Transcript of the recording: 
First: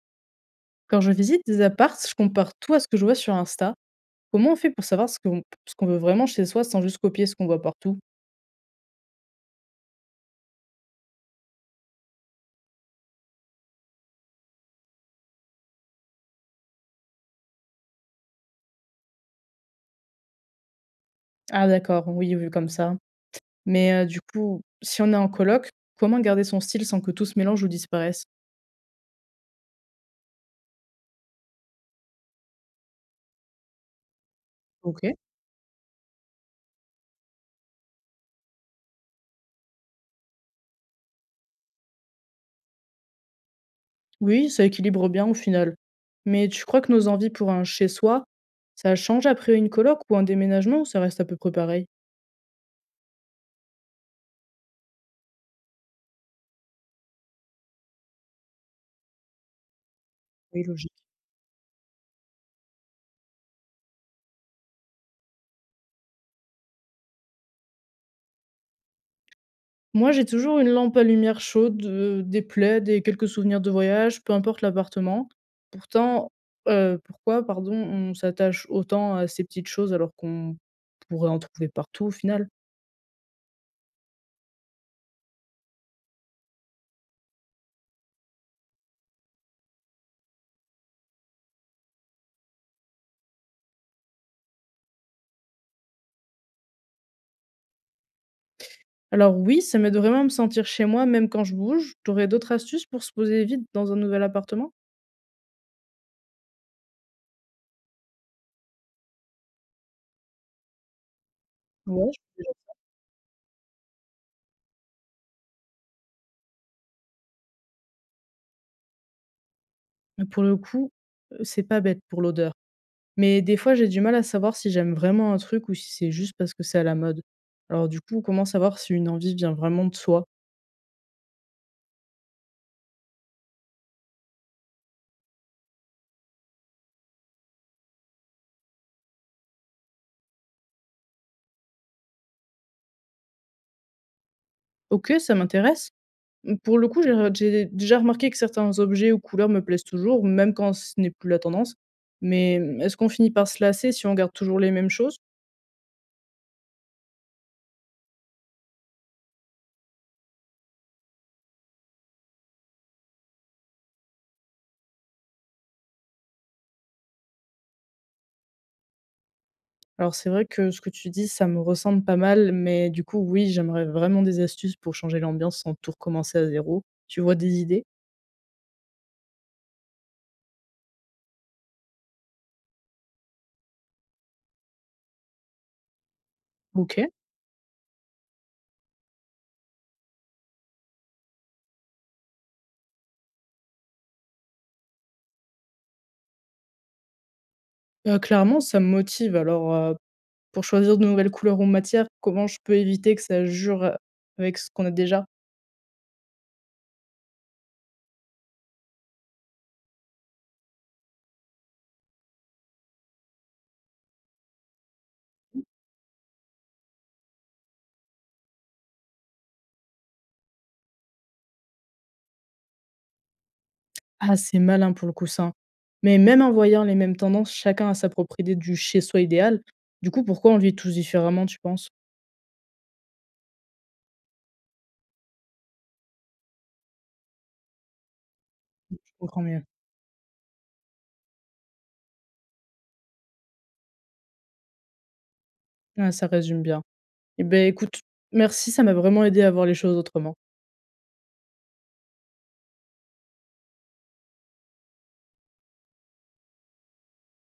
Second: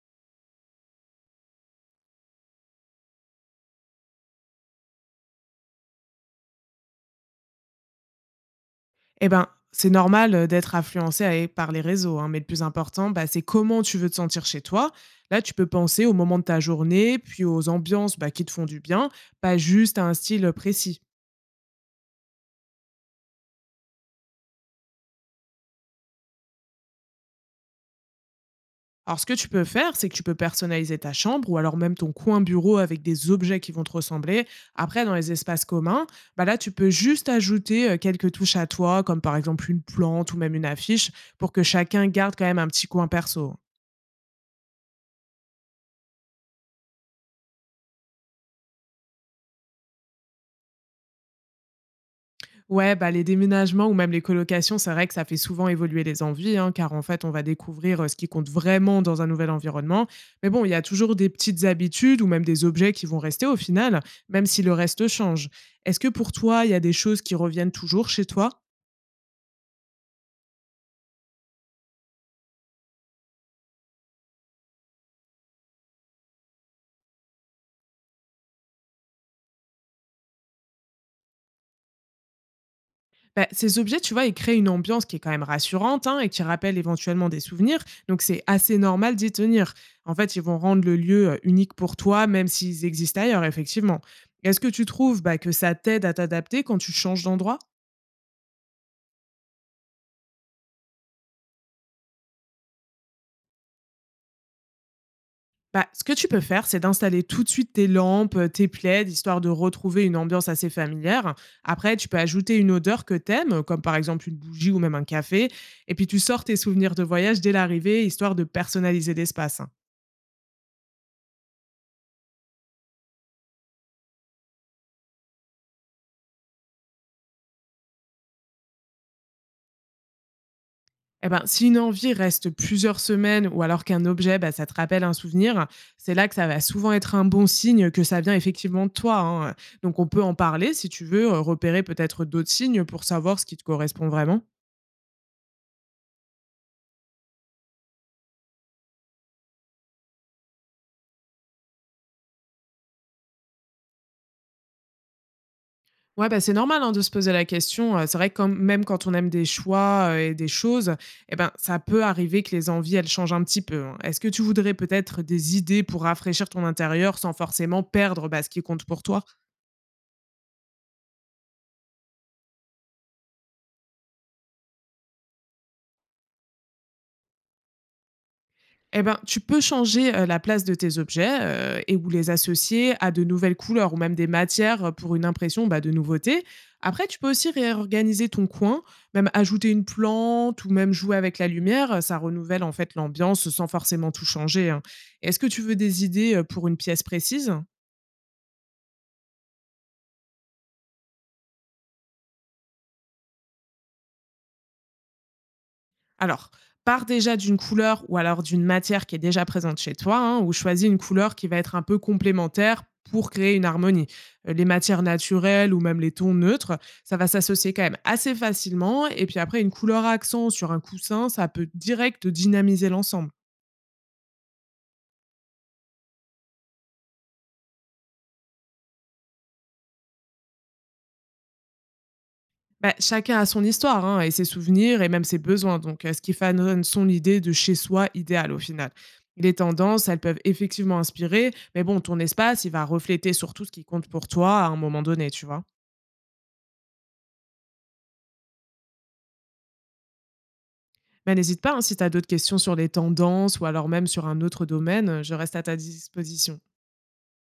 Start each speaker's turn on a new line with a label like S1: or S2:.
S1: Quand je visite des apparts, je compare tout à ce que je vois sur Insta. Comment on fait pour savoir ce qu'on veut vraiment chez soi sans juste copier ce qu'on voit partout?
S2: Eh ben, c'est normal d'être influencé par les réseaux, hein, mais le plus important, bah, c'est comment tu veux te sentir chez toi. Là, tu peux penser au moment de ta journée, puis aux ambiances bah, qui te font du bien, pas juste à un style précis.
S1: Ah d'accord, oui, vu comme ça. Mais du coup, si on est en coloc, comment garder son style sans que tout se mélange ou disparaisse?
S2: Alors, ce que tu peux faire, c'est que tu peux personnaliser ta chambre ou alors même ton coin bureau avec des objets qui vont te ressembler.
S1: Ok.
S2: Après, dans les espaces communs, bah là, tu peux juste ajouter quelques touches à toi, comme par exemple une plante ou même une affiche, pour que chacun garde quand même un petit coin perso, hein.
S1: Oui, ça équilibre bien au final. Mais tu crois que nos envies pour un chez-soi, ça change après une coloc ou un déménagement ou ça reste à peu près pareil?
S2: Ouais, bah, les déménagements ou même les colocations, c'est vrai que ça fait souvent évoluer les envies, hein, car en fait, on va découvrir ce qui compte vraiment dans un nouvel environnement. Mais
S1: Oui,
S2: bon, il y a
S1: logique.
S2: toujours des petites habitudes ou même des objets qui vont rester au final, même si le reste change. Est-ce que pour toi, il y a des choses qui reviennent toujours chez toi?
S1: Moi, j'ai toujours une lampe à lumière chaude, des plaids et quelques souvenirs de voyage, peu importe l'appartement. Pourtant, pourquoi, pardon, on s'attache autant à ces petites choses alors qu'on pourrait en trouver partout au final?
S2: Bah, ces objets, tu vois, ils créent une ambiance qui est quand même rassurante, hein, et qui rappelle éventuellement des souvenirs. Donc, c'est assez normal d'y tenir. En fait, ils vont rendre le lieu unique pour toi, même s'ils existent ailleurs, effectivement. Est-ce que tu trouves bah, que ça t'aide à t'adapter quand tu changes d'endroit?
S1: Alors oui, ça m'aide vraiment à me sentir chez moi, même quand je bouge. T'aurais d'autres astuces pour se poser vite dans un nouvel appartement?
S2: Bah, ce que tu peux faire, c'est d'installer tout de suite tes lampes, tes plaids, histoire de retrouver une ambiance assez familière. Après, tu
S1: Ouais.
S2: peux ajouter une odeur que t'aimes, comme par exemple une bougie ou même un café. Et puis, tu sors tes souvenirs de voyage dès l'arrivée, histoire de personnaliser l'espace, hein.
S1: Pour le coup, c'est pas bête pour l'odeur. Mais des fois, j'ai du mal à savoir si j'aime vraiment un truc ou si c'est juste parce que c'est à la mode. Alors du coup, comment savoir si une envie vient vraiment de soi?
S2: Eh ben, si une envie reste plusieurs semaines ou alors qu'un objet, bah, ça te rappelle un souvenir, c'est là que ça va souvent être un bon signe que ça vient effectivement de toi, hein. Donc on peut en parler si tu veux, repérer peut-être d'autres signes pour savoir ce qui te correspond vraiment.
S1: OK, ça m'intéresse. Mmh, pour le coup, j'ai déjà remarqué que certains objets ou couleurs me plaisent toujours, même quand ce n'est plus la tendance. Mais, mmh, est-ce qu'on finit par se lasser si on garde toujours les mêmes choses?
S2: Ouais, bah, c'est normal, hein, de se poser la question. C'est vrai que même quand on aime des choix et des choses, eh ben, ça peut arriver que les envies, elles changent un petit peu, hein. Est-ce que tu voudrais peut-être des idées pour rafraîchir ton intérieur sans forcément perdre bah, ce qui compte pour toi?
S1: Alors c'est vrai que ce que tu dis, ça me ressemble pas mal, mais du coup, oui, j'aimerais vraiment des astuces pour changer l'ambiance sans tout recommencer à zéro. Tu vois des idées?
S2: Et ben, tu peux changer, la place de tes objets, et ou les associer à de nouvelles couleurs ou même des matières, pour une impression, bah, de nouveauté.
S1: OK.
S2: Après, tu peux aussi réorganiser ton coin, même ajouter une plante ou même jouer avec la lumière, ça renouvelle en fait l'ambiance sans forcément tout changer, hein. Est-ce que tu veux des idées, pour une pièce précise?
S1: Clairement, ça me motive. Alors, pour choisir de nouvelles couleurs ou matières, comment je peux éviter que ça jure avec ce qu'on a déjà?
S2: Alors, pars déjà d'une couleur ou alors d'une matière qui est déjà présente chez toi, hein, ou choisis une couleur qui va être un peu complémentaire pour créer une harmonie. Les matières naturelles ou même les tons neutres, ça va s'associer quand même assez facilement. Et puis après, une couleur accent sur un coussin, ça peut direct dynamiser l'ensemble.
S1: Ah, c'est malin pour le coup ça, hein. Mais même en voyant les mêmes tendances, chacun a sa propre idée du chez soi idéal. Du coup, pourquoi on vit tous différemment, tu penses?
S2: Bah, chacun a son histoire, hein, et ses souvenirs et même ses besoins, donc ce qui façonne son idée de chez soi idéal au final.
S1: Je comprends
S2: Les
S1: mieux.
S2: tendances, elles peuvent effectivement inspirer, mais bon, ton espace, il va refléter surtout ce qui compte pour toi à un moment donné, tu vois.
S1: Ouais, ça résume bien. Eh beh, écoute, merci, ça m'a vraiment aidée à voir les choses autrement.
S2: Mais n'hésite pas, hein, si tu as d'autres questions sur les tendances ou alors même sur un autre domaine, je reste à ta disposition.